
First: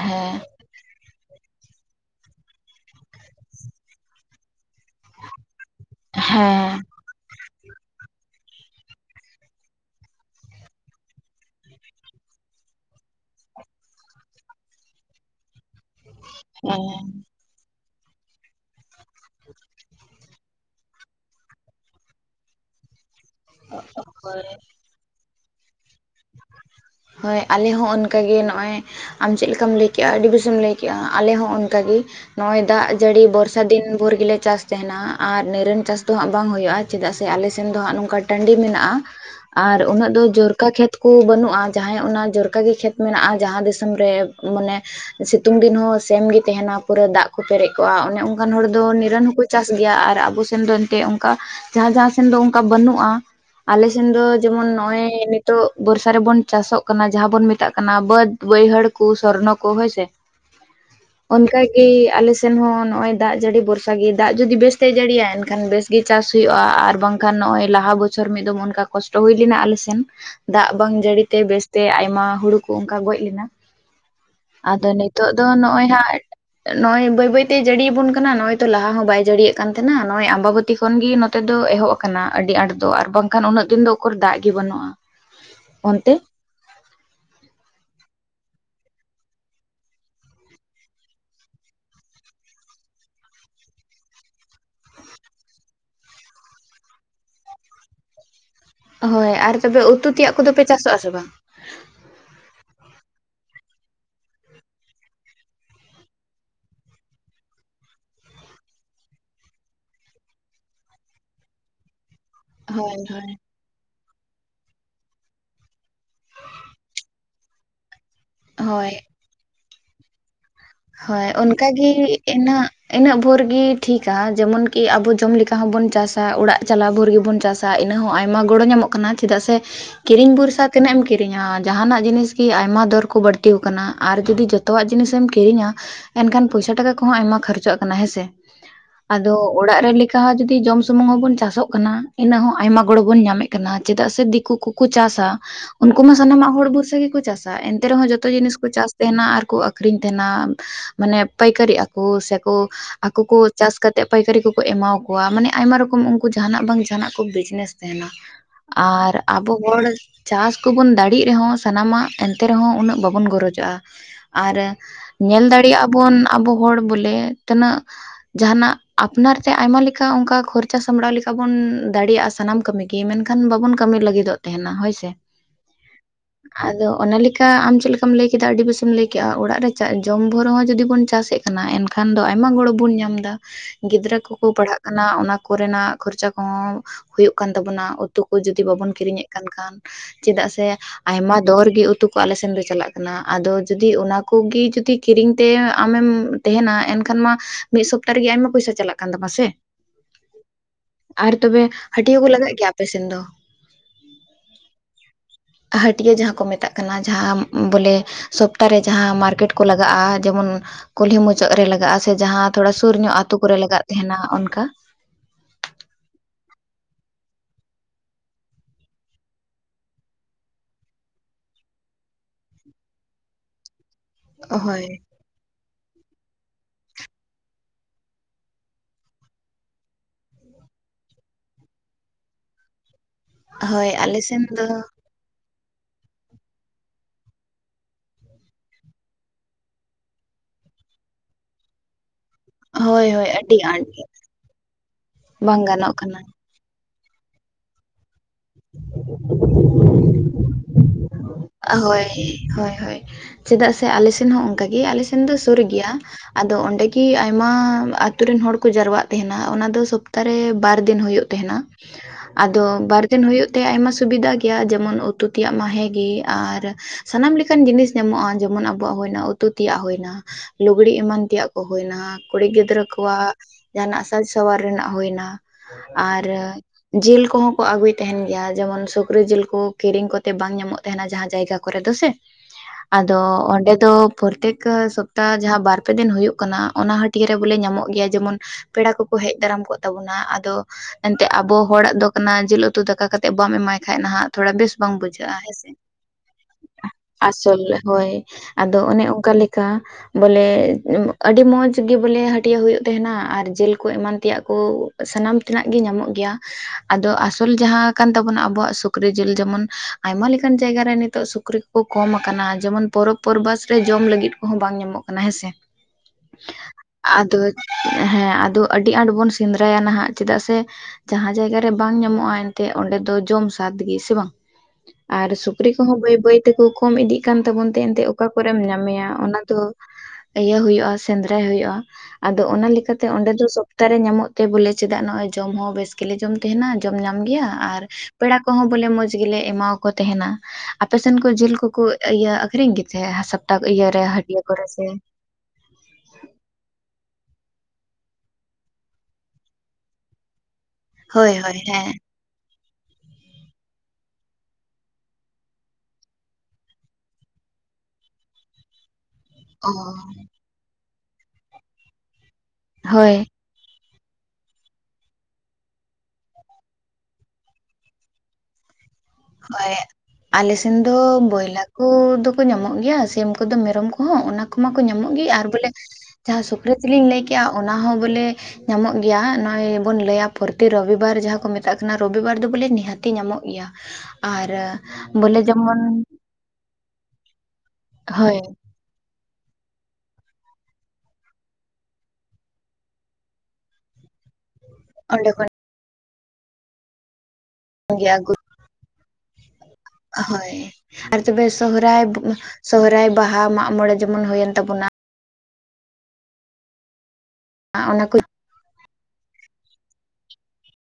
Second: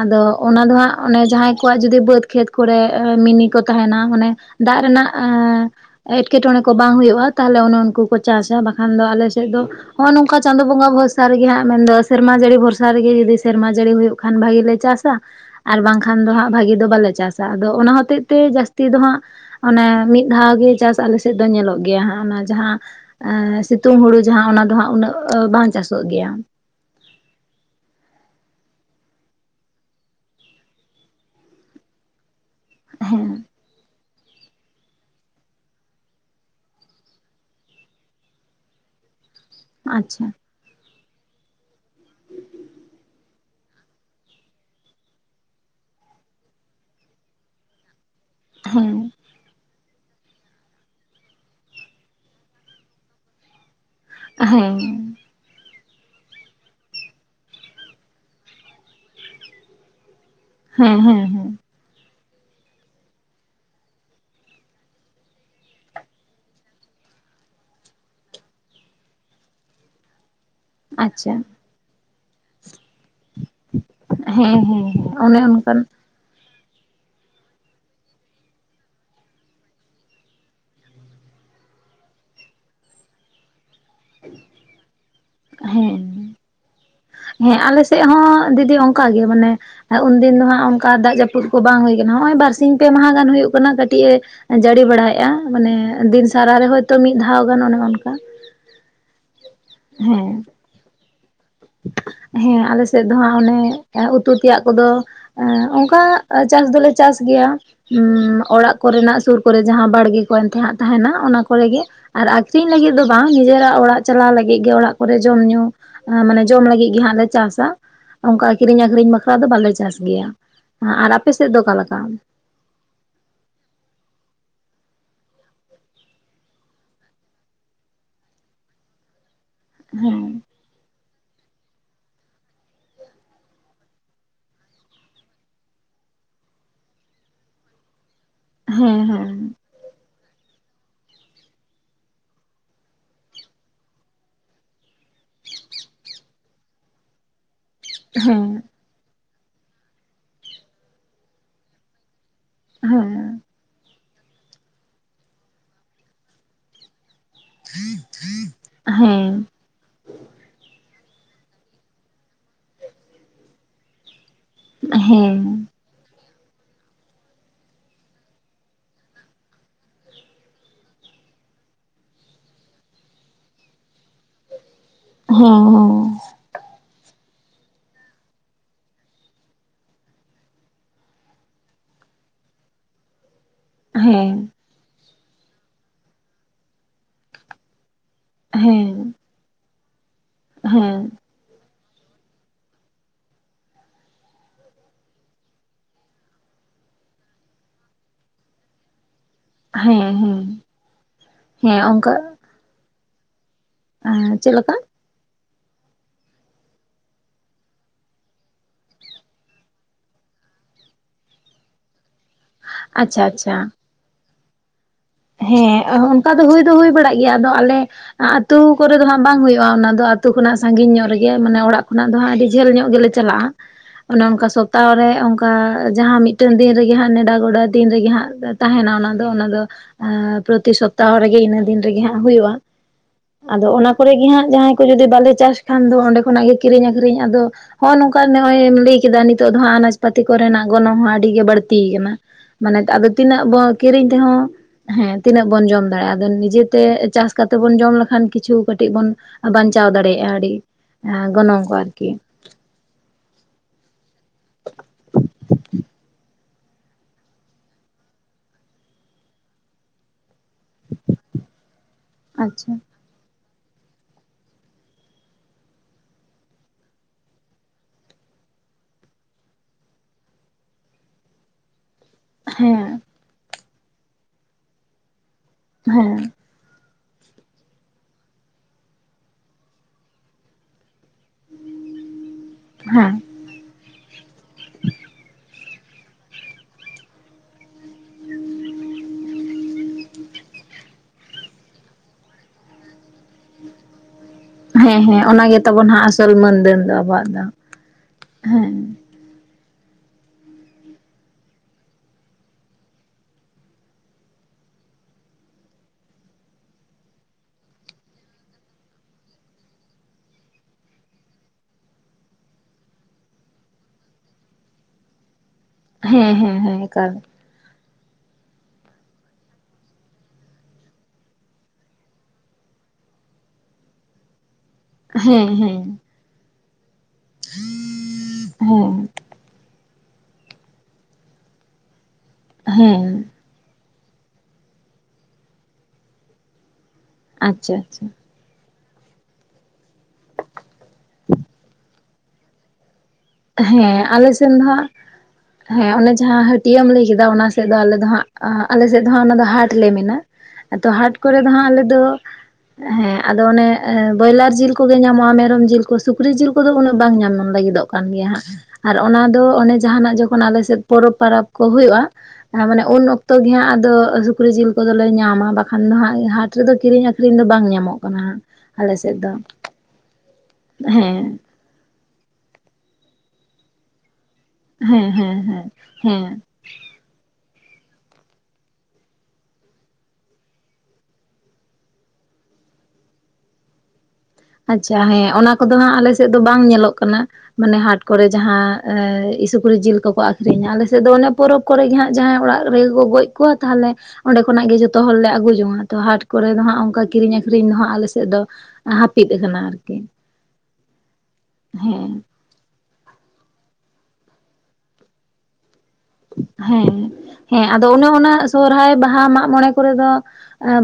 B: ᱟᱫᱚ
A: ᱦᱮᱸ
B: ᱚᱱᱟ ᱫᱚ ᱦᱟᱸᱜ ᱚᱱᱮ ᱡᱟᱦᱟᱸᱭ ᱠᱚᱣᱟᱜ ᱡᱩᱫᱤ ᱵᱟᱹᱫᱽ ᱠᱷᱮᱛ ᱠᱚᱨᱮ ᱢᱤᱱᱤ ᱠᱚ ᱛᱟᱦᱮᱱᱟ ᱚᱱᱮ ᱫᱟᱜ ᱨᱮᱱᱟᱜ ᱮᱸᱴᱠᱮᱴᱚᱬᱮ ᱠᱚ
A: ᱦᱮᱸ
B: ᱵᱟᱝ ᱦᱩᱭᱩᱜᱼᱟ ᱛᱟᱦᱞᱮ ᱚᱱᱮ ᱩᱱᱠᱩ ᱠᱚ ᱪᱟᱥᱟ ᱵᱟᱠᱷᱟᱱ ᱫᱚ ᱟᱞᱮ ᱥᱮᱫ ᱫᱚ ᱚᱜᱼᱚ ᱱᱚᱝᱠᱟ ᱪᱟᱸᱫᱳ ᱵᱚᱸᱜᱟ ᱵᱷᱚᱨᱥᱟ ᱨᱮᱜᱮ ᱦᱟᱸᱜ ᱢᱮᱱᱫᱟ ᱥᱮᱨᱢᱟ ᱡᱟᱹᱲᱤ ᱵᱷᱚᱨᱼᱼ ᱥᱟ ᱨᱮᱜᱮ ᱡᱩᱫᱤ ᱥᱮᱨᱢᱟ ᱡᱟᱹᱲᱤ ᱦᱩᱭᱩᱜ ᱠᱷᱟᱱ ᱵᱷᱟᱜᱤ ᱞᱮ ᱪᱟᱥᱟ ᱟᱨ ᱵᱟᱝᱠᱷᱟᱱ ᱫᱚ ᱦᱟᱸᱜ ᱵᱷᱟᱜᱤ ᱫᱚ ᱵᱟᱞᱮ
A: ᱦᱮᱸ
B: ᱪᱟᱥᱟᱼᱼ ᱟ ᱟᱫᱚ ᱚᱱᱟ ᱦᱚᱛᱮᱡ ᱛᱮ ᱡᱟᱹᱥᱛᱤ ᱫᱚ ᱦᱟᱸᱜ ᱚᱱᱮ ᱢᱤᱫ ᱫᱷᱟᱣ ᱜᱮ ᱪᱟᱥ ᱟᱞᱮ ᱥᱮᱫ ᱫᱚ ᱧᱮᱞᱚᱜ ᱜᱮᱭᱟ ᱚᱱᱟ ᱡᱟᱦᱟᱸᱼᱼ ᱮᱸ ᱥᱤᱛᱩᱝ ᱦᱩᱲᱩ
A: ᱦᱳᱭ
B: ᱡᱟᱦᱟᱸ ᱚᱱᱟ ᱫᱚ ᱦᱟᱸᱜ ᱩᱱᱟᱹᱜ ᱵᱟᱝ ᱪᱟᱥᱚᱜ ᱜᱮᱭᱟ᱾
A: ᱦᱳᱭ ᱟᱞᱮ ᱦᱚᱸ ᱚᱱᱠᱟ ᱜᱮ ᱱᱚᱜᱼᱚᱭ ᱟᱢ ᱪᱮᱫ ᱞᱮᱠᱟᱢ ᱞᱟᱹᱭ ᱠᱮᱜᱼᱟ ᱟᱹᱰᱤ ᱵᱮᱥ ᱮᱢ ᱞᱟᱹᱭ ᱠᱮᱜᱼᱟ ᱟᱞᱮ ᱦᱚᱸ ᱚᱱᱠᱟ ᱜᱮ ᱱᱚᱜᱼᱚᱭ ᱫᱟᱜ ᱡᱟᱹᱲᱤ
B: ᱦᱮᱸ
A: ᱵᱚᱨᱥᱟ ᱫᱤᱱᱼᱼ ᱵᱷᱳᱨ ᱜᱮᱞᱮ ᱪᱟᱥ ᱛᱟᱦᱮᱱᱟ ᱟᱨ ᱱᱤᱨᱟᱹᱱ ᱪᱟᱥ ᱫᱚ ᱦᱟᱸᱜ ᱵᱟᱝ ᱦᱩᱭᱩᱜᱼᱟ ᱪᱮᱫᱟᱜ ᱥᱮ ᱟᱞᱮ ᱥᱮᱱ ᱫᱚ ᱦᱟᱸᱜ ᱱᱚᱝᱠᱟ᱾ ᱴᱟᱹᱰᱤ ᱢᱮᱱᱟᱜᱼᱟ᱾ ᱟᱨ ᱩᱱᱟᱹᱜ ᱫᱚ
B: ᱟᱪᱪᱷᱟ
A: ᱡᱚᱨᱠᱟ ᱠᱷᱮᱛ ᱠᱚ ᱵᱟᱹᱱᱩᱜᱼᱟ᱾ ᱡᱟᱦᱟᱸᱭ ᱚᱱᱟ ᱡᱚᱨᱠᱟ ᱜᱮ ᱠᱷᱮᱛ ᱢᱮᱱᱟᱜᱼᱟ, ᱡᱟᱦᱟᱸ ᱫᱤᱥᱚᱢ ᱨᱮ ᱢᱟᱱᱮᱼᱼ ᱥᱤᱛᱩᱝ ᱫᱤᱱ ᱦᱚᱸ ᱥᱮᱢ ᱜᱮ ᱛᱟᱦᱮᱱᱟ ᱯᱩᱨᱟᱹ ᱫᱟᱜ ᱠᱚ ᱯᱮᱨᱮᱡ ᱠᱚᱜᱼᱟ, ᱚᱱᱮ ᱚᱱᱠᱟᱱ ᱦᱚᱲ ᱫᱚ
B: ᱦᱮᱸ
A: ᱱᱤᱨᱚᱱ ᱦᱚᱸᱠᱚ ᱪᱟᱥᱼᱼ ᱜᱮᱭᱟ᱾ ᱟᱨ ᱟᱵᱚ ᱥᱮᱱ ᱫᱚ ᱮᱱᱛᱜ ᱚᱱᱠᱟ ᱡᱟᱦᱟᱸ ᱡᱟᱦᱟᱸ ᱥᱮᱱ ᱫᱚ ᱚᱱᱠᱟ ᱵᱟᱹᱱᱩᱜᱼᱟ᱾ ᱟᱞᱮᱥᱱ ᱫᱚ ᱡᱮᱢᱚᱱ
B: ᱦᱮᱸ
A: ᱱᱚᱭᱚᱭ ᱱᱤᱛᱚᱜ ᱵᱚᱨᱥᱟ ᱨᱮᱵᱚᱱᱼᱼ ᱪᱟᱥᱚᱜ ᱠᱟᱱᱟ, ᱡᱟᱦᱟᱸ ᱵᱚᱱ ᱢᱮᱛᱟᱜ ᱠᱟᱱᱟ ᱵᱟᱹᱫ ᱵᱟᱹᱭᱦᱟᱹᱲ ᱠᱚ ᱥᱚᱨᱱᱚ ᱠᱚ ᱦᱳᱭ ᱥᱮ᱾
B: ᱦᱮᱸ ᱦᱮᱸ
A: ᱚᱱ
B: ᱦᱮᱸ
A: ᱠᱟᱼᱼ ᱜᱮ, ᱟᱞᱮ ᱥᱮᱱ ᱦᱚᱸ ᱱᱚᱜᱼᱚᱭ ᱫᱟᱜ ᱡᱟᱹᱲᱤ ᱵᱷᱚᱨᱥᱟ ᱜᱮ, ᱫᱟᱜ ᱡᱩᱫᱤ ᱵᱮᱥᱛᱮᱭ ᱡᱟᱹᱲᱤᱭᱟ-ᱭ ᱮᱱᱠᱷᱟᱱ ᱵᱮᱥᱼᱼ ᱜᱮ ᱪᱟᱥ ᱦᱩᱭᱩᱜᱼᱟ᱾ᱟᱨ ᱵᱟᱝᱠᱷᱟᱱ ᱱᱚᱜᱼᱚᱭ ᱞᱟᱦᱟ ᱵᱚᱪᱷᱚᱨ ᱢᱤᱫ ᱫᱚᱢ ᱚᱱᱠᱟ ᱠᱚᱥᱴᱚ ᱦᱩᱭ ᱞᱮᱱᱟ ᱟᱞᱮ ᱥᱮᱱ᱾ ᱫᱟᱜ ᱵᱟᱝ
B: ᱟᱪᱪᱷᱟ
A: ᱡᱟᱹᱲᱤᱛᱮ ᱵᱮᱥᱛᱮ ᱟᱭᱢᱟ ᱦᱩᱲᱩᱼᱼ ᱠᱚ ᱚᱱᱠᱟ ᱜᱚᱡ ᱞᱮᱱᱟ,
B: ᱦᱮᱸ ᱦᱮᱸ
A: ᱟᱫᱚ ᱱᱤᱛᱚᱜ
B: ᱚᱱᱮ
A: ᱫᱚ
B: ᱚᱱᱠᱟᱱ
A: ᱱᱚᱜᱼᱚᱭ ᱦᱟᱸᱜᱼᱼ ᱱᱚᱜ-ᱚᱭ ᱵᱟᱹᱭ ᱵᱟᱹᱭᱛᱮ ᱡᱟᱹᱲᱤ ᱟᱵᱚᱱ ᱠᱟᱱᱟ, ᱱᱚᱜᱼᱚᱭ ᱛᱚ ᱞᱟᱦᱟ ᱦᱚᱸ ᱵᱟᱭ ᱡᱟᱹᱲᱤᱭᱮᱫ ᱠᱟᱱ ᱛᱟᱦᱮᱸᱱᱟ ᱱᱚᱜ-ᱚᱭ ᱟᱢᱵᱟᱵᱚᱛᱤ ᱠᱷᱚᱱᱜ ᱜᱮ ᱱᱚᱼᱼ ᱱᱚᱛᱮ ᱫᱚ ᱮᱦᱚᱵ ᱟᱠᱟᱱᱟ ᱟᱹᱰᱤ ᱟᱸᱴ ᱫᱚ, ᱟᱨ ᱵᱟᱝᱠᱷᱟᱱ ᱩᱱᱟᱹᱜ ᱫᱤᱱ ᱫᱚ ᱩᱠᱩᱨ ᱫᱟᱜ ᱜᱮ ᱵᱟᱹᱱᱩᱜᱼᱟ᱾
B: ᱦᱮᱸ
A: ᱚᱱᱛᱮ?
B: ᱦᱮᱸ ᱟᱞᱮᱥᱮᱫ ᱦᱚᱸᱼᱼ ᱫᱤᱫᱤ ᱚᱱᱠᱟ ᱜᱮ, ᱢᱟᱱᱮᱼᱼ ᱟᱨ ᱩᱱᱫᱤᱱ ᱫᱚ ᱦᱟᱸᱜ ᱚᱱᱠᱟ ᱫᱟᱜ ᱡᱟᱹᱯᱩᱫ ᱠᱚ ᱵᱟᱝ ᱦᱩᱭ ᱠᱟᱱᱟ᱾ ᱱᱚᱜᱼᱚᱭ ᱵᱟᱨᱥᱤ ᱯᱮ ᱢᱟᱦᱟ ᱜᱟᱱ ᱦᱩᱭᱩᱜ ᱠᱟᱱᱟ ᱠᱟᱹᱴᱤᱡ ᱮᱼᱼ ᱡᱟᱹᱲᱤ ᱵᱟᱲᱟᱭᱮᱫᱼᱟ, ᱢᱟᱱᱮ ᱫᱤᱱ ᱥᱟᱨᱟ ᱨᱮᱦᱚ ᱦᱚᱭᱛᱳ ᱢᱤᱫ ᱫᱷᱟᱣ ᱜᱟᱱ ᱚᱱᱮ ᱚᱱᱠᱟ᱾
A: ᱦᱳᱭ ᱟᱨ ᱛᱚᱵᱮ ᱩᱛᱩ
B: ᱦᱮᱸ
A: ᱛᱮᱭᱟᱜ ᱠᱚᱫᱚᱯᱮ ᱪᱟᱥᱚᱜ ᱟᱥᱮ ᱵᱟᱝ?
B: ᱦᱮᱸ᱾ ᱟᱞᱮ ᱥᱮᱫ ᱫᱚ ᱦᱟᱸᱜ ᱚᱱᱮ ᱩᱛᱩ ᱛᱮᱭᱟᱜ ᱠᱚᱫᱚᱼᱼ ᱮ ᱚᱱᱠᱟ ᱪᱟᱥ ᱫᱚᱞᱮ ᱪᱟᱥ ᱜᱮᱭᱟ᱾ ᱚᱲᱟᱜ ᱠᱚᱨᱮᱱᱟᱜ ᱥᱩᱨ ᱠᱚᱨᱮ ᱡᱟᱦᱟᱸ ᱵᱟᱲᱜᱮ ᱠᱚ ᱮᱱᱛᱮ ᱦᱟᱸ ᱛᱟᱦᱮᱱᱟ ᱚᱱᱟ ᱠᱚᱨᱮᱜ᱾ ᱟᱨᱼᱼ ᱟᱠᱠᱷᱨᱤᱧ ᱞᱟᱹᱜᱤᱫ
A: ᱦᱳᱭ
B: ᱫᱚ ᱵᱟᱝ᱾
A: ᱦᱳᱭ
B: ᱱᱤᱡᱮᱨᱟᱜ ᱚᱲᱟᱜ ᱪᱟᱞᱟᱣ ᱞᱟᱹᱜᱤᱫ ᱜᱮ ᱚᱲᱟᱜ ᱠᱚᱨᱮ ᱡᱚᱢ ᱧᱩ ᱢᱟᱱᱮᱼᱼ ᱡᱚᱢ ᱞᱟᱹᱜᱤᱫ ᱜᱮ ᱦᱟᱸᱜ ᱞᱮ ᱪᱟᱥᱟ, ᱚᱱᱠᱟ ᱠᱤᱨᱤᱧ
A: ᱦᱳᱭ
B: ᱟᱠᱷᱨᱤᱧ-ᱵᱟᱠᱷᱨᱟ ᱫᱚ ᱵᱟᱞᱮ ᱪᱟᱥ ᱜᱮᱭᱟ᱾ ᱟᱨ
A: ᱦᱳᱭ,
B: ᱟᱯᱮ ᱥᱮᱫ ᱫᱚ ᱚᱠᱟ
A: ᱚᱱᱠᱟᱜᱤ
B: ᱞᱮᱠᱟ
A: ᱤᱱᱟᱹᱜᱼᱼ ᱤᱱᱟᱹᱜ ᱵᱷᱳᱨᱜᱤ ᱴᱷᱤᱠᱟ, ᱡᱮᱢᱚᱱ ᱠᱤ ᱟᱵᱚ ᱡᱚᱢ ᱞᱮᱠᱟ ᱦᱚᱸᱵᱚᱱ ᱪᱟᱥᱟ ᱚᱲᱟᱜ ᱪᱟᱞᱟᱣ ᱵᱷᱳᱨ ᱜᱮᱵᱚᱱ ᱪᱟᱥᱼᱼ ᱤᱱᱟᱹ ᱦᱚᱸ ᱟᱭᱢᱟ ᱜᱚᱲᱚ ᱧᱟᱢᱚᱜ ᱠᱟᱱᱟ, ᱪᱮᱫᱟᱜ ᱥᱮ
B: ᱦᱮᱸ
A: ᱠᱤᱨᱤᱧ ᱵᱷᱨᱥᱟᱼᱼ ᱛᱤᱱᱟᱹᱜ ᱮᱢ ᱠᱤᱨᱤᱧᱟ᱾ ᱡᱟᱦᱟᱱᱟᱜ ᱡᱤᱱᱤᱥ ᱜᱮᱤ ᱟᱭᱢᱟ ᱫᱚᱨ ᱠᱚ ᱵᱟᱹᱲᱛᱤ ᱟᱠᱟᱱᱟ ᱟᱨ ᱡᱩᱫᱤ ᱡᱚᱛᱚᱣᱟᱜ ᱡᱤᱱᱤᱥ ᱮᱢ ᱠᱤᱼᱼ ᱠᱤᱨᱤᱧᱟ᱾ ᱮᱱᱠᱷᱟᱱ ᱯᱚᱭᱥᱟ ᱴᱟᱠᱟ ᱠᱚᱦᱚᱸ ᱟᱭᱢᱟ ᱠᱷᱚᱨᱚᱪᱚᱜ ᱠᱟᱱᱟ ᱦᱮᱸᱥᱮ᱾
B: ᱦᱮᱸ ᱦᱮᱸ
A: ᱟᱫᱚ ᱚᱲᱟᱜ ᱨᱮᱼᱼ ᱠᱟ ᱡᱩᱫᱤ ᱡᱚᱢ ᱥᱩᱢᱩᱝ ᱦᱚᱸᱵᱚᱱ ᱪᱟᱥᱚᱜ ᱠᱟᱱᱟ, ᱤᱱᱟᱹ ᱦᱚᱸ ᱟᱭᱢᱟ ᱜᱚᱲᱚ ᱵᱚᱱ ᱧᱟᱢᱮᱫ ᱠᱟᱱᱟ᱾ ᱪᱮᱫᱟᱜ ᱥᱮ ᱫᱤᱠᱩ ᱠᱚᱼᱼ ᱠᱚ ᱪᱟᱥᱟ ᱩᱱᱠᱩ ᱢᱟ ᱥᱟᱱᱟᱢᱟᱜ ᱦᱚᱲ ᱵᱷᱚᱨᱥᱟ ᱜᱮᱠᱚ ᱪᱟᱥᱟᱼᱼ ᱮᱱᱛᱮᱨᱮᱦᱚᱸ ᱡᱚᱛᱚ
B: ᱦᱮᱸ
A: ᱡᱤᱱᱤᱥ ᱠᱚ ᱪᱟᱥ ᱛᱟᱦᱮᱱᱟ ᱟᱨ ᱠᱚ ᱟᱹᱠᱷᱨᱤᱧᱼᱼ ᱛᱟᱦᱮᱱᱟ᱾ ᱢᱟᱱᱮ ᱯᱟᱹᱭᱠᱟᱹᱨᱤᱜ ᱟᱠᱚ ᱥᱮᱠᱚ ᱟᱠᱚ ᱠᱚᱼᱼ
B: ᱦᱮᱸ
A: ᱪᱟᱥ ᱠᱟᱛᱮᱜ ᱯᱟᱭᱠᱟᱨᱤ ᱠᱚᱠᱚ ᱮᱢᱟ ᱠᱚᱣᱟ᱾ᱢᱟᱱᱮ ᱟᱭᱢᱟ ᱨᱚᱠᱚᱢ ᱩᱱᱠᱩ ᱡᱟᱦᱱᱟᱜ ᱵᱟᱝ ᱡᱟᱦᱟᱱᱟᱜ ᱠᱚ ᱵᱮᱼᱼ ᱵᱤᱡᱱᱮᱥ ᱛᱟᱦᱮᱱᱟ᱾ ᱟᱨ
B: ᱦᱮᱸ
A: ᱟᱵᱚ ᱦᱚᱲᱼᱼ ᱪᱟᱥ ᱠᱚᱵᱚᱱ ᱫᱟᱲᱮᱜ ᱨᱮᱦᱚᱸ ᱥᱟᱱᱟᱢᱟᱜ, ᱮᱱᱛᱮ ᱨᱮᱦᱚᱸ ᱩᱱᱟᱹᱜ ᱵᱟᱵᱚᱱ ᱜᱚᱨᱚᱡᱚᱜᱼᱟ ᱟᱨᱼᱼ ᱧᱮᱞ ᱫᱟᱲᱮᱭᱟᱜᱼᱟ ᱵᱚᱱ, ᱟᱵᱚ ᱦᱚᱲ ᱵᱚᱞᱮ ᱛᱤᱱᱟᱹᱜᱼᱼ ᱡᱟᱦᱟᱱᱟᱜ ᱟᱯᱱᱟᱨ ᱛᱮ ᱟᱭᱢᱟ ᱞᱮᱠᱟ ᱚᱱᱠᱟ ᱠᱷᱚᱨᱪᱟ ᱥᱟᱢᱵᱲᱟᱣ ᱞᱮᱠᱟ ᱵᱚᱱ ᱫᱟᱲᱮᱭᱟᱜᱼᱟ ᱥᱟᱱᱟᱢ ᱠᱟᱹᱢᱤᱼᱼ ᱜᱮ, ᱢᱮᱱᱠᱷᱟᱱ ᱵᱟᱵᱚᱱ ᱠᱟᱹᱢᱤ ᱞᱟᱹᱜᱤᱫᱚᱜ ᱛᱟᱦᱮᱱᱟ ᱦᱳᱭ ᱥᱮ᱾
B: ᱦᱮᱸ ᱦᱮᱸ᱾
A: ᱟᱫᱚ ᱚᱱᱟ ᱞᱮᱠᱟ ᱟᱢ ᱪᱮᱫ ᱞᱮᱠᱟᱢ ᱞᱟᱹᱭ ᱠᱮᱫᱟ ᱟᱹᱰᱤ ᱵᱮᱥᱮ ᱮᱢ ᱞᱟᱹᱭ ᱠᱮᱫᱮᱜᱼᱟ ᱚᱲᱟᱜ ᱨᱮᱼᱼ ᱪᱟᱜ ᱡᱚᱢ ᱵᱷᱳᱨ ᱦᱚᱸ ᱡᱩᱫᱤ ᱵᱚᱱ ᱪᱟᱥᱮᱫ ᱠᱟᱱᱟ, ᱮᱱᱠᱷᱟᱱ ᱫᱚ ᱟᱭᱢᱟ ᱜᱚᱲᱚ ᱵᱚᱱ ᱧᱟᱢ ᱮᱫᱟ᱾
B: ᱦᱮᱸ
A: ᱜᱤᱫᱽᱨᱟᱹ
B: ᱦᱮᱸ
A: ᱠᱚᱠᱚ ᱯᱟᱲᱦᱟᱜ ᱠᱟᱱᱟ ᱚᱱᱟ ᱠᱚ ᱨᱮᱱᱟᱜ ᱠᱷᱚᱨᱪᱟ ᱠᱚᱦᱚᱸ ᱦᱩᱭᱩᱜ ᱠᱟᱱ ᱛᱟᱵᱚᱱᱟ, ᱩ ᱛᱩ ᱠᱚ ᱡᱩᱫᱤ ᱵᱟᱵᱚᱱ
B: ᱦᱮᱸ
A: ᱠᱤᱨᱤᱧ ᱮᱫ ᱠᱟᱱ ᱠᱷᱟᱱ, ᱪᱮᱫᱟᱜ ᱥᱮ
B: ᱦᱮᱸ
A: ᱟᱭᱢᱟ ᱫᱚᱨ ᱜᱮ ᱩᱛᱩ ᱠᱚ ᱟᱞᱮ ᱥᱮᱱ ᱞᱮ ᱪᱟᱞᱟᱜ ᱠᱟᱱᱟ᱾ ᱟᱫᱚ ᱡᱩᱫᱤ ᱚᱱᱟ ᱠᱚ ᱠᱩᱜᱤ ᱡᱩᱫᱤ ᱠᱤᱨᱤᱧ ᱛᱮ ᱟᱢᱮᱢ ᱛᱮᱦᱮᱱᱟ, ᱮᱱᱠᱷᱟᱱ ᱢᱟ ᱢᱤᱫ ᱥᱚᱯᱛᱟ ᱨᱮᱜᱮ ᱟᱭᱢᱟ ᱯᱚᱭᱥᱟ ᱪᱟᱞᱟᱜ ᱠᱟᱱ ᱛᱟᱢᱟ ᱥᱮ᱾
B: ᱦᱮᱸ ᱦᱮᱸ ᱦᱮᱸ
A: ᱟᱨ ᱛᱚᱵᱮ
B: ᱦᱮᱸ
A: ᱦᱟᱹᱴᱤᱭᱟᱹ ᱠᱚ ᱞᱟᱜᱟᱜ ᱜᱮᱭᱟ ᱟᱯᱮ ᱥᱮᱱ ᱫᱚ?
B: ᱟᱸ ᱪᱮᱫ ᱞᱮᱠᱟ?
A: ᱦᱟᱹᱴᱤᱭᱟᱹ ᱡᱟᱦᱟᱸ ᱠᱚ ᱢᱮᱛᱟᱜ ᱠᱟᱱᱟ ᱡᱟᱦᱟᱸ ᱵᱚᱞᱮ, ᱥᱚᱯᱛᱟ ᱨᱮ ᱡᱟᱦᱟᱸ ᱢᱟᱨᱠᱮᱴ ᱠᱚ ᱞᱟᱜᱟᱜᱼᱟ, ᱡᱮᱢᱚᱱ ᱠᱩᱞᱦᱤ ᱢᱩᱪᱟᱹᱫ ᱨᱮ ᱞᱟᱜᱟᱜᱼᱟ ᱥᱮ ᱡᱟᱦᱟᱸ ᱛᱷᱚᱲᱟ ᱥᱩᱨ ᱧᱚᱜ
B: ᱟᱪᱪᱷᱟ
A: ᱟᱛᱳ ᱠᱚᱨᱮ
B: ᱟᱪᱪᱷᱟ
A: ᱞᱟᱜᱟᱜ ᱛᱮᱦᱮᱱᱟ ᱚᱱᱠᱟ?
B: ᱦᱮᱸ ᱚᱱᱠᱟ ᱫᱚ ᱦᱩᱭ ᱫᱚ ᱦᱩᱭ ᱵᱟᱲᱟᱜ ᱜᱮᱭᱟ ᱟᱫᱚ ᱟᱞᱮ ᱟᱛᱩ ᱠᱚᱨᱮ ᱫᱚ ᱦᱟᱸᱜ ᱵᱟᱝ ᱦᱩᱭᱩᱜᱼᱟ ᱚᱱᱟ ᱫᱚ ᱟᱛᱩ ᱠᱷᱚᱱᱟᱜ ᱥᱟᱺᱜᱤᱧ ᱧᱚᱜ ᱨᱮᱜᱮ ᱢᱟᱱᱮ ᱚᱲᱟᱜ ᱠᱷᱚᱱᱟᱜ ᱫᱚ ᱦᱟᱸᱜ ᱟᱹᱰᱤ ᱡᱷᱟᱹᱞ ᱧᱚᱜ ᱜᱮᱞᱮ ᱪᱟᱞᱟᱜᱼᱟ᱾ ᱚᱱᱮ ᱚᱱᱠᱟ
A: ᱦᱳᱭ
B: ᱥᱚᱯᱛᱟᱦᱚ ᱨᱮ ᱚᱱ ᱠᱟ ᱡᱟᱦᱟᱸ ᱢᱤᱫᱴᱮᱱ ᱫᱤᱱ ᱨᱮᱜᱮ ᱦᱟᱸᱜ ᱱᱮᱰᱟ ᱜᱚᱰᱟ ᱫᱤᱱ ᱨᱮᱜᱮ ᱦᱟᱸᱜ ᱛᱟᱦᱮᱸᱱᱟ ᱚᱱᱟ ᱫᱚ ᱚᱱᱟ ᱫᱚ ᱟᱸ ᱯᱨᱚᱛᱤ ᱥᱚᱯᱛᱟᱦᱚ ᱨᱮᱜᱮ ᱤᱱᱟᱹ ᱫᱤᱱ ᱨᱮᱜᱮ ᱦᱟᱸᱜ ᱦᱩᱭᱩᱜᱼᱟ᱾ ᱟᱫᱚ
A: ᱦᱳᱭ
B: ᱚᱱᱟ ᱠᱚᱨᱮ
A: ᱟᱞᱮ
B: ᱜᱮ
A: ᱥᱮᱱ
B: ᱦᱟᱸᱜ
A: ᱫᱚ
B: ᱡᱟᱦᱟᱸᱭ ᱠᱚ ᱡᱩᱫᱤ ᱵᱟᱞᱮ ᱪᱟᱥ ᱠᱷᱟᱱ ᱫᱚ ᱚᱸᱰᱮ ᱠᱷᱚᱱᱟᱜ ᱜᱮ ᱠᱤᱨᱤᱧ ᱟᱹᱠᱷᱨᱤᱧ ᱟᱫᱚ ᱦᱚᱸᱜᱼᱚ ᱱᱚᱝᱠᱟ ᱱᱚᱜᱼᱚᱭ ᱞᱟᱹᱭ ᱠᱮᱫᱟ ᱱᱤᱛᱚᱜ ᱫᱚ ᱦᱟᱸᱜ ᱟᱱᱟᱡ ᱯᱟᱹᱛᱤ ᱠᱚᱨᱮᱱᱟᱜ ᱜᱚᱱᱚᱝ ᱦᱚᱸ ᱟᱹᱰᱤ ᱜᱮ ᱵᱟᱹᱲᱛᱤ ᱠᱟᱱᱟ᱾ ᱢᱟᱱᱮ
A: ᱦᱳᱭ
B: ᱟᱫᱚ
A: ᱦᱳᱭ
B: ᱛᱤᱱᱟᱹᱜ
A: ᱟᱹᱰᱤ
B: ᱵᱚ
A: ᱟᱸᱴ ᱜᱮ
B: ᱠᱤᱨᱤᱧ ᱛᱮᱦᱚᱸ, ᱦᱮᱸ ᱛᱤᱱᱟᱹᱜ
A: ᱵᱟᱝ
B: ᱵᱚᱱ ᱡᱚᱢ
A: ᱜᱟᱱᱚᱜ
B: ᱫᱟᱲᱮᱭᱟᱜᱼᱟ
A: ᱠᱟᱱᱟ
B: ᱟᱫᱚ ᱱᱤᱡᱮᱛᱮ ᱪᱟᱥ ᱠᱟᱛᱮ ᱵᱚᱱ ᱡᱚᱢ ᱞᱮᱠᱷᱟᱱ ᱠᱤᱪᱷᱩ ᱠᱟᱹᱴᱤᱡ ᱵᱚᱱ ᱵᱟᱧᱪᱟᱣ ᱫᱟᱲᱮᱭᱟᱜᱼᱟ ᱟᱹᱰᱤ, ᱟᱸ ᱜᱚᱱᱚᱝ ᱠᱚ
A: ᱦᱳᱭ
B: ᱟᱨᱠᱤ᱾
A: ᱦᱳᱭ ᱦᱳᱭ, ᱪᱮᱫᱟᱜ ᱥᱮ ᱟᱞᱮ ᱥᱮᱱ ᱦᱚᱸ ᱚᱱᱠᱟᱜᱮ ᱟᱞᱮ ᱥᱮᱱ ᱫᱚ ᱥᱩᱨ ᱜᱮᱭᱟ᱾ ᱟᱫᱚ ᱚᱸᱰᱮ ᱜᱤ ᱟᱭᱢᱟ ᱟᱛᱩ ᱨᱮᱱ ᱦᱚᱲᱠᱚ ᱡᱟᱨᱚᱣᱟᱜ ᱛᱮᱦᱮᱱᱟ, ᱚᱱᱟ ᱫᱚ ᱥᱩᱯ ᱛᱟ ᱨᱮ ᱵᱟᱨ ᱫᱤᱱ ᱦᱩᱭᱩᱜ ᱛᱟᱦᱮᱸᱱᱟ, ᱟᱫᱚ
B: ᱟᱪᱪᱷᱟ
A: ᱵᱟᱨ ᱫᱤᱱ ᱦᱩᱭᱩᱜ ᱛᱮ ᱟᱭᱢᱟ ᱥᱩᱵᱤᱫᱷᱟ ᱜᱮᱭᱟ ᱡᱮᱢᱚᱱ ᱩᱛᱩ ᱛᱮᱭᱟᱜ ᱢᱟ ᱦᱮᱸ ᱜᱮ ᱟᱨ ᱥᱟᱱᱟᱢ ᱞᱮᱠᱟᱱ ᱡᱤᱱᱤᱥ ᱧᱟᱢᱚᱜᱼᱟ ᱡᱮᱢᱚᱱ ᱟᱵᱚᱣᱟᱜ ᱦᱩᱭᱱᱟ ᱩᱛᱩ ᱛᱮᱭᱟᱜ ᱦᱩᱭᱱᱟ, ᱞᱩᱜᱽᱲᱤ ᱮᱢᱟᱱ ᱛᱮᱭᱟᱜ ᱠᱚ ᱦᱩᱭᱱᱟ, ᱠᱩᱲᱤ ᱜᱤᱫᱽᱨᱟᱹ
B: ᱦᱮᱸ
A: ᱠᱚᱣᱟᱜ ᱡᱟᱦᱟᱸᱱᱟᱜ ᱥᱟᱡᱽᱥᱟᱣᱟᱨ ᱨᱮᱱᱟᱜ ᱦᱩᱭᱱᱟ,
B: ᱦᱮᱸ
A: ᱟᱨ ᱡᱤᱞ ᱠᱚᱦᱚᱸ ᱠᱚ ᱟᱹᱜᱩᱭᱮᱫ ᱛᱮᱦᱮᱱ ᱜᱮᱭᱟ ᱡᱮᱢᱚᱱ ᱥᱩᱠᱨᱤ ᱡᱤᱞ ᱠᱚ ᱠᱤᱨᱤᱧ ᱠᱚᱛᱮ ᱵᱟᱝ ᱧᱟᱢᱚᱜ ᱛᱟᱦᱮᱸᱱᱟ ᱡᱟᱦᱟᱸ ᱡᱟᱭᱜᱟ ᱠᱚᱨᱮ ᱫᱚ ᱥᱮ,
B: ᱦᱮᱸ
A: ᱟᱫᱚ ᱚᱸᱰᱮ ᱫᱚ ᱯᱨᱚᱛᱮᱠ ᱠᱟᱹ ᱥᱚᱯᱛᱟᱦᱚ ᱡᱟᱦᱟᱸ ᱵᱟᱨ ᱯᱮ ᱫᱤᱱ ᱦᱩᱭᱩᱜ ᱠᱟᱱᱟ ᱚᱱᱟ ᱦᱟᱹᱴᱤᱭᱟᱹ ᱨᱮ ᱵᱚᱞᱮ ᱧᱟᱢᱚᱜ ᱜᱮᱭᱟ ᱡᱮᱢᱚᱱ ᱯᱮᱲᱟ ᱠᱚᱠᱚ ᱦᱮᱡ ᱫᱟᱨᱟᱢ ᱠᱚᱜ ᱛᱟᱵᱚᱱᱟ ᱟᱫᱚ ᱮᱱᱛᱮᱜ ᱟᱵᱚ ᱦᱚᱲᱟᱜ ᱫᱚ ᱠᱟᱱᱟ ᱡᱮᱞ ᱩ ᱛᱩ ᱫᱟᱠᱟ ᱠᱟᱛᱮᱫ ᱵᱟᱢ ᱮᱢᱟᱭ ᱠᱷᱟᱡ ᱱᱟᱦᱟᱜ ᱛᱷᱚᱲᱟ ᱵᱮᱥ ᱵᱟᱝ
B: ᱦᱮᱸ
A: ᱵᱩᱡᱷᱟᱹᱜᱼᱟ ᱦᱮᱸ
B: ᱚᱱᱟᱜᱮ
A: ᱥᱮ᱾
B: ᱛᱟᱵᱚᱱ ᱦᱟᱸᱜ ᱟᱥᱚᱞ ᱢᱟᱹᱱᱫᱟᱹᱱ ᱫᱚ ᱟᱵᱚᱣᱟᱜ ᱫᱚ
A: ᱟᱥᱚᱞ ᱦᱳᱭ
B: ᱦᱮᱸ
A: ᱟᱫᱚ ᱚᱱᱮ ᱚᱱᱠᱟ ᱞᱮ ᱠᱟ ᱵᱚᱞᱮ ᱟᱹᱰᱤ ᱢᱚᱸᱡᱽ ᱜᱮ ᱵᱚᱞᱮ ᱦᱟᱹᱴᱤᱭᱟᱹ ᱦᱩᱭᱩᱜ ᱛᱟᱦᱮᱸᱱᱟ ᱟᱨ ᱡᱮᱞ ᱠᱚ ᱮᱢᱟᱱ ᱛᱮᱭᱟᱜ ᱠᱚ ᱥᱟᱱᱟᱢ ᱛᱮᱱᱟᱜ ᱜᱮ ᱧᱟᱢᱚᱜ ᱜᱮᱭᱟ᱾ ᱟᱫᱚ ᱟ ᱥᱚᱞ ᱡᱟᱦᱟᱸ ᱠᱟᱱ ᱛᱟᱵᱚᱱᱟ ᱟᱵᱚᱣᱟᱜ ᱥᱩᱠᱨᱤ ᱡᱤᱞ ᱡᱮᱢᱚᱱ, ᱟᱭᱢᱟ ᱞᱮᱠᱟᱱ ᱡᱟᱭᱜᱟ ᱨᱮ ᱱᱤᱛᱚᱜ ᱥᱩᱠᱨᱤ ᱠᱚ ᱠᱚᱢ ᱟᱠᱟᱱᱟ ᱡᱮᱢᱚᱱ ᱯᱚᱨᱚᱵᱽ ᱯᱚᱨᱵᱷᱟᱥ ᱨᱮ ᱡᱚᱢ ᱞᱟᱹᱜᱤᱫ ᱠᱚᱦᱚᱸ ᱵᱟᱝ ᱧᱟᱢᱚᱜ ᱠᱟᱱᱟ ᱦᱮᱸ ᱥᱮ᱾
B: ᱦᱮᱸ ᱦᱮᱸ ᱦᱮᱸ ᱮᱠᱟᱞ
A: ᱟᱫᱚ ᱦᱮᱸ ᱟᱫᱚ ᱟᱹᱰᱤ ᱟᱸᱴ ᱵᱚᱱ ᱥᱮᱸᱫᱽᱨᱟᱭᱟ ᱱᱟᱦᱟᱜ ᱪᱮᱫᱟᱜ ᱥᱮ, ᱡᱟᱦᱟᱸ ᱡᱟᱭᱜᱟ ᱨᱮ ᱵᱟᱝ ᱧᱟᱢᱚᱜᱼᱟ ᱮᱱᱛᱮᱜ ᱚᱸᱰᱮ ᱫᱚ ᱡᱚᱢ ᱥᱟᱫ ᱜᱮ ᱥᱮ ᱵᱟᱝ? ᱟᱨ
B: ᱦᱮᱸ
A: ᱥᱩᱠᱨᱤ
B: ᱦᱮᱸ
A: ᱠᱚᱦᱚᱸ ᱵᱟᱹᱭ ᱵᱟᱹᱭ ᱛᱮᱠᱚ ᱠᱚᱢ ᱤᱫᱤᱜ ᱠᱟᱱ ᱛᱟᱵᱚᱱ ᱛᱮ ᱮᱱᱛᱮ ᱚᱠᱟ ᱠᱚᱨᱮᱢ
B: ᱦᱮᱸ
A: ᱧᱟᱢᱮᱭᱟ ᱚᱱᱟ ᱫᱚ ᱤᱭᱟᱹ ᱦᱩᱭᱩᱜᱼᱟ ᱥᱮᱸᱫᱽᱨᱟᱭ ᱦᱩᱭᱩᱜᱼᱟ, ᱟᱫᱚ ᱚᱱᱟ ᱞᱮᱠᱟᱛᱮ
B: ᱦᱮᱸ
A: ᱚᱸᱰᱮ ᱫᱚ ᱥᱚᱯ ᱛᱟᱨᱮ ᱧᱟᱢᱚᱜ ᱛᱮ ᱵᱚᱞᱮ ᱪᱮᱫᱟᱜ ᱱᱚᱜᱼᱚᱭ ᱡᱚᱢ ᱦᱚᱸ ᱵᱮᱥ ᱜᱮᱞᱮ ᱡᱚᱢ ᱛᱮᱦᱮᱱᱟ ᱡᱚᱢ ᱧᱟᱢ ᱜᱮᱭᱟ
B: ᱟᱪᱪᱷᱟ
A: ᱟᱨ
B: ᱟᱪᱪᱷᱟ
A: ᱯᱮᱲᱟ ᱠᱚᱦᱚᱸ ᱵᱚᱞᱮ ᱢᱚᱡᱽ ᱜᱮᱞᱮ ᱮᱢᱟ ᱟᱠᱚ ᱛᱟᱦᱮᱱᱟ᱾ ᱟᱯᱮᱥᱮᱱ ᱡᱤᱞ ᱠᱚᱠᱚ ᱤᱭᱟᱹ ᱟᱹᱠᱷᱨᱤᱧ ᱜᱮ ᱛᱮ ᱦᱟᱥᱟ
B: ᱦᱮᱸ ᱟᱞᱮ ᱥᱮᱱ ᱫᱚ ᱦᱟᱜ ᱦᱮᱸ ᱚᱱᱮ ᱡᱟᱦᱟᱸ ᱦᱟᱹᱴᱤᱭᱟᱹᱢ ᱞᱟᱹᱭ ᱠᱮᱫᱟ ᱚᱱᱟ ᱥᱮᱫ ᱫᱚ ᱟᱞᱮ ᱫᱚ ᱦᱟᱜ ᱟᱞᱮ ᱥᱮᱫ ᱫᱚ ᱦᱟᱜ ᱚᱱᱟ ᱫᱚ ᱦᱟᱴ ᱞᱮ ᱢᱮᱱᱟ᱾ ᱟᱫᱚ ᱦᱟᱴ
A: ᱦᱳᱭ
B: ᱠᱚᱨᱮ ᱫᱚ
A: ᱦᱳᱭ
B: ᱦᱟᱜ ᱟᱞᱮ
A: ᱦᱮᱸ
B: ᱫᱚ ᱦᱮᱸ ᱟᱫᱚ ᱚᱱᱮ ᱵᱚᱭᱞᱟᱨ ᱡᱤᱞ ᱠᱚ ᱜᱮ ᱧᱟᱢᱚᱜᱼᱟ᱾ ᱢᱮᱨᱚᱢ ᱡᱤᱞ ᱠᱚ ᱥᱩᱠᱨᱤ ᱡᱤᱞ ᱠᱚᱫᱚ ᱩᱱᱟᱹᱜ ᱵᱟᱝ ᱧᱟᱢ ᱞᱟᱹᱜᱤᱫᱚᱜ ᱠᱟᱱ ᱜᱮᱭᱟ ᱦᱟᱸᱜ ᱟᱨ ᱚᱱᱟ ᱫᱚ
A: ᱚ
B: ᱚᱞᱮ ᱚᱱᱮ ᱡᱟᱦᱟᱱᱟᱜ ᱡᱚᱠᱷᱚᱱ ᱟᱞᱮ ᱥᱮᱫ ᱯᱚᱨᱚᱵᱽ ᱯᱟᱨᱟᱵᱽ ᱠᱚ ᱦᱳᱭᱳᱜᱼᱟ ᱢᱟᱱᱮ ᱩᱱ
A: ᱦᱳᱭ
B: ᱚᱠᱛᱚ ᱜᱮ ᱦᱟᱸᱜ ᱟᱫᱚ ᱥᱩᱠᱨᱤ ᱡᱤᱞ ᱠᱚᱫᱚᱞᱮ ᱧᱟᱢᱟ ᱵᱟᱠᱷᱟᱱ ᱫᱚ ᱦᱟᱸᱜ ᱦᱟᱴ ᱨᱮᱫᱚ ᱠᱤᱨᱤᱧ ᱟᱹᱠᱷᱨᱤᱧ ᱫᱚ ᱵᱟᱝ ᱧᱟᱢᱚᱜ ᱠᱟᱱᱟ ᱦᱟᱸᱜ ᱟᱞᱮ ᱥᱮᱫ ᱫᱚ
A: ᱦᱳᱭ ᱟᱞᱮᱥᱮᱱ ᱫᱚ
B: ᱦᱮᱸ
A: ᱵᱚᱭᱞᱟᱨ ᱠᱚ ᱫᱚ ᱠᱚ ᱧᱟᱢᱚᱜ ᱜᱮᱭᱟ ᱥᱤᱢ ᱠᱚᱫᱚ ᱢᱮᱨᱚᱢ ᱠᱚᱦᱚᱸ ᱚᱱᱟ ᱠᱚᱢᱟ ᱠᱚ
B: ᱦᱮᱸ
A: ᱧᱟᱢᱚᱜ ᱜᱮᱭᱟ
B: ᱦᱮᱸ
A: ᱟᱨ ᱵᱚᱞᱮ
B: ᱦᱮᱸ ᱦᱮᱸ
A: ᱡᱟᱦᱟᱸ ᱥᱩᱠ ᱯᱩᱠᱷᱨᱤ ᱛᱮᱞᱤᱧ ᱞᱟᱹᱭᱠᱮᱜᱼᱟ ᱚᱱᱟ ᱦᱚᱸ ᱵᱚᱞᱮ ᱧᱟᱢᱚᱜ ᱜᱮᱭᱟ ᱱᱚᱜᱼᱚᱭ ᱵᱚᱱ ᱞᱟᱹᱭᱟ ᱯᱚᱨᱚᱛᱤ ᱨᱚᱵᱤᱵᱟᱨ ᱡᱟᱦᱟᱸ ᱠᱚ ᱢᱮᱛᱟᱜ ᱠᱟᱱᱟ ᱨᱚᱵᱤᱵᱟᱨ ᱫᱚ ᱵᱚᱞᱮ ᱱᱤᱦᱟᱹᱛᱤ ᱧᱟᱢᱚᱜ ᱜᱮᱭᱟ᱾
B: <inaudible>
A: ᱟᱨ
B: ᱟᱪᱪᱷᱟ ᱦᱮᱸ
A: ᱵᱚᱞᱮ
B: ᱚᱱᱟ ᱠᱚᱫᱚ
A: ᱡᱮᱢᱚᱱ
B: ᱦᱟᱸᱜ ᱟᱞᱮ ᱥᱮᱫ ᱫᱚ ᱵᱟᱝ ᱧᱮᱞᱚᱜ ᱠᱟᱱᱟ ᱢᱟᱱᱮ ᱦᱟᱴ ᱠᱚᱨᱮ
A: ᱦᱳᱭ
B: ᱡᱟᱦᱟᱸ ᱮ ᱥᱩᱠᱨᱤ ᱡᱤᱞ ᱠᱚᱠᱚ ᱟᱹᱠᱷᱨᱤᱧᱟ ᱟᱞᱮᱥᱮᱫ ᱫᱚ ᱚᱱᱮ ᱯᱚᱨᱚᱵᱽ ᱠᱚᱨᱮ ᱜᱮ ᱦᱟᱸᱜ ᱡᱟᱦᱟᱸᱭ ᱚᱲᱟᱜ ᱨᱮᱜᱮ ᱠᱚ ᱜᱚᱡ ᱠᱚᱣᱟ ᱛᱟᱦᱞᱮ ᱚᱸᱰᱮ ᱠᱷᱚᱱᱟᱜ ᱜᱮ ᱡᱚᱛᱚ ᱡᱷᱚᱛᱚ ᱦᱚᱲᱞᱮ
A: ᱚᱸᱰᱮ ᱠᱷᱚᱱ
B: ᱟᱹᱜᱩ ᱡᱚᱝᱟ ᱛᱚ ᱦᱟᱴ ᱠᱚᱨᱮ ᱫᱚ ᱦᱟᱸᱜ ᱚᱱᱠᱟ ᱠᱤᱨᱤᱧ ᱟᱠᱷᱨᱤᱧ ᱫᱚ ᱦᱟᱸᱜ ᱟᱞᱮ
A: ᱜᱮ
B: ᱥᱮᱫ
A: ᱟᱹᱜᱩ
B: ᱫᱚ ᱦᱟᱹᱯᱤᱫ ᱟᱠᱟᱱᱟ ᱟᱨᱠᱤ
A: ᱦᱳᱭ ᱟᱨ ᱛᱚᱵᱮ ᱥᱚᱦᱨᱟᱭ
B: ᱦᱮᱸ
A: ᱥᱚᱦᱨᱟᱭ ᱵᱟᱦᱟ ᱢᱟᱜ ᱢᱚᱬᱮ ᱡᱮᱢᱚᱱ ᱦᱩᱭᱮᱱ ᱛᱟᱵᱚᱱᱟ
B: ᱦᱮᱸ ᱦᱮᱸ ᱟᱫᱚ ᱚᱱᱮ ᱚᱱᱟ ᱥᱚᱦᱨᱟᱭ ᱵᱟᱦᱟ ᱢᱟᱜ ᱢᱚᱬᱮ ᱠᱚᱨᱮ ᱫᱚ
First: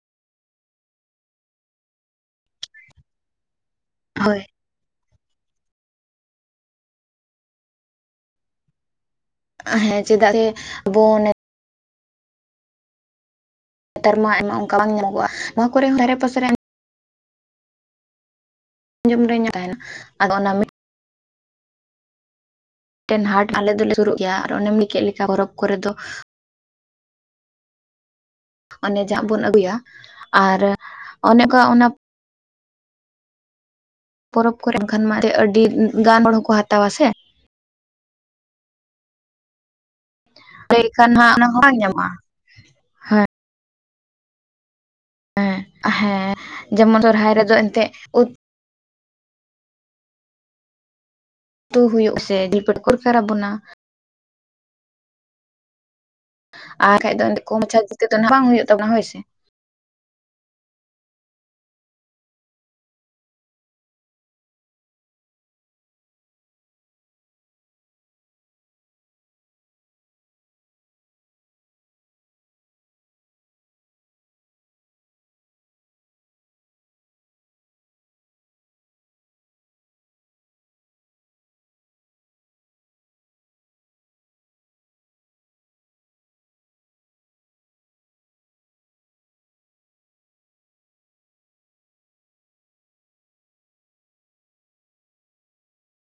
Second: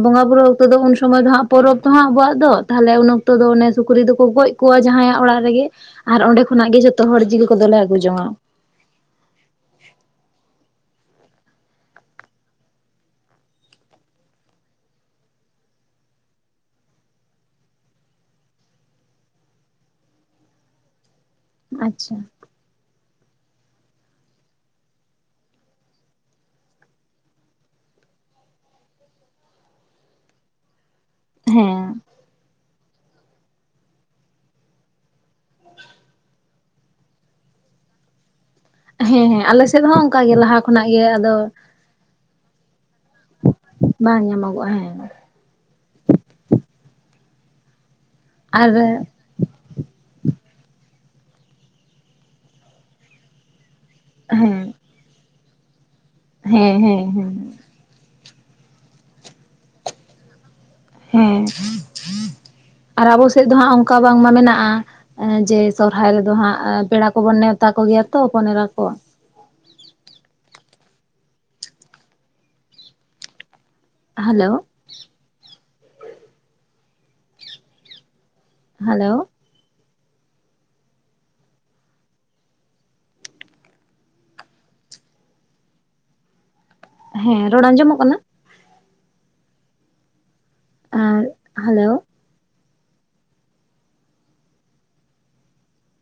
B: ᱵᱚᱸᱜᱟ ᱵᱩᱨᱩ ᱚᱠᱛᱚ ᱫᱚ ᱩᱱ ᱥᱚᱢᱚᱭ ᱫᱚ ᱦᱟᱸᱜ ᱯᱚᱨᱚᱵᱽ ᱫᱚ ᱦᱟᱸᱜ ᱟᱵᱣᱟᱜ ᱫᱚ ᱛᱟᱦᱞᱮ ᱩᱱ ᱚᱠᱛᱚ ᱫᱚ ᱚᱱᱮ ᱥᱩᱠᱨᱤ ᱫᱚᱠᱚ
A: ᱦᱳᱭ
B: ᱜᱚᱡ ᱠᱚᱣᱟ ᱡᱟᱦᱟᱸᱭᱟᱜ ᱚᱲᱟᱜ ᱨᱮᱜᱮ ᱟᱨ ᱚᱸᱰᱮ ᱠᱷᱚᱱᱟᱜ ᱜᱮ ᱡᱚᱛᱚ ᱦᱚᱲ ᱡᱤᱞ ᱠᱚᱫᱚᱞᱮ ᱟᱹᱜᱩ ᱡᱚᱝᱟ᱾
A: ᱦᱮᱸ ᱪᱮᱫᱟᱜ ᱜᱮ ᱟᱵᱚ ᱚᱱᱮ ᱱᱮᱛᱟᱨ ᱢᱟ ᱟᱭᱢᱟ ᱚᱱᱠᱟ ᱵᱟᱝ ᱧᱟᱢᱚᱜᱚᱼᱟ ᱱᱚᱣᱟ ᱠᱚᱨᱮ ᱫᱷᱟᱨᱮ ᱯᱟᱥᱮ ᱨᱮ ᱟᱸᱡᱚᱢ ᱛᱟᱦᱮᱱᱟ ᱟᱫᱚ ᱚᱱᱟ
B: ᱟᱪᱪᱷᱟ
A: ᱢᱮᱴᱮᱱ ᱦᱟᱴ ᱟᱞᱮ ᱫᱚᱞᱮ ᱥᱩᱨᱩᱜ ᱜᱮᱭᱟ ᱟᱨ ᱚᱱᱮᱢ ᱞᱟᱹᱭ ᱠᱮᱜ ᱞᱮᱠᱟ ᱯᱚᱨᱚᱵᱽ ᱠᱚᱨᱮ ᱫᱚ ᱚᱱᱮ ᱡᱟᱜ ᱵᱚᱱ ᱟᱹᱜᱩᱭᱟ ᱟᱨ ᱚᱱᱮᱠᱟ ᱚᱱᱟ
B: ᱦᱮᱸ
A: ᱯᱚᱨᱚᱵ ᱠᱚᱨᱮᱜ ᱠᱷᱟᱱ ᱢᱟ ᱟᱹᱰᱤ ᱜᱟᱱ ᱦᱚᱲ ᱦᱚᱸᱠᱚ ᱦᱟᱛᱟᱣᱟ ᱥᱮ
B: ᱦᱮᱸ ᱦᱮᱸ ᱟᱞᱮ ᱥᱮᱫ ᱦᱚᱸ ᱚᱱᱠᱟ ᱜᱮ ᱞᱟᱦᱟ ᱠᱷᱚᱱᱟᱜ ᱜᱮ
A: ᱮᱱᱠᱷᱟᱱ ᱦᱟᱸᱜ
B: ᱟᱫᱚ
A: ᱚᱱᱟ ᱦᱚᱸ ᱵᱟᱝ ᱧᱟᱢᱚᱜᱼᱟ
B: ᱵᱟᱝ ᱧᱟᱢᱚᱜᱚᱜᱼᱟ ᱦᱮᱸ᱾
A: ᱦᱮᱸ ᱦᱮᱸ ᱡᱮᱢᱚᱱ ᱥᱚᱨᱦᱟᱭ ᱨᱮᱫᱚ ᱮᱱᱛᱮᱫ
B: ᱟᱨ
A: ᱛᱩ ᱦᱩᱭᱩᱜ ᱥᱮ ᱡᱤᱞ ᱯᱤᱴᱷᱟᱹ ᱠᱚᱨᱮ ᱠᱷᱟᱨᱟᱯ ᱵᱚᱱᱟ
B: ᱦᱮᱸ ᱦᱮᱸ
A: ᱟᱨ
B: ᱦᱮᱸ
A: ᱠᱷᱟᱡ ᱫᱚ
B: ᱦᱮᱸ
A: ᱠᱚᱢ ᱢᱟᱪᱷᱟ ᱛᱮ ᱫᱚ ᱱᱟᱦᱟᱜ ᱵᱟᱝ ᱦᱩᱭᱩᱜ ᱛᱟᱵᱚᱱᱟ ᱦᱳᱭ ᱥᱮ
B: ᱦᱮᱸ ᱟᱨ ᱟᱵᱚ ᱥᱮᱜ ᱫᱚ ᱦᱟᱸᱜ ᱚᱱᱠᱟ ᱵᱟᱝᱢᱟ ᱢᱮᱱᱟᱜᱼᱟ᱾ ᱡᱮ ᱥᱚᱨᱦᱟᱭ ᱨᱮᱫᱚ ᱦᱟᱸᱜ ᱯᱮᱲᱟ ᱠᱚᱵᱚᱱ ᱱᱮᱣᱛᱟ ᱠᱚᱜᱮᱭᱟ ᱛᱚ ᱦᱚᱯᱚᱱ ᱮᱨᱟ ᱠᱚ᱾ ᱦᱮᱞᱳ ᱦᱮᱞᱳ ᱦᱮᱸ ᱨᱚᱲ ᱟᱸᱡᱚᱢᱚᱜ ᱠᱟᱱᱟ ᱮᱸᱫ ᱦᱮᱞᱳ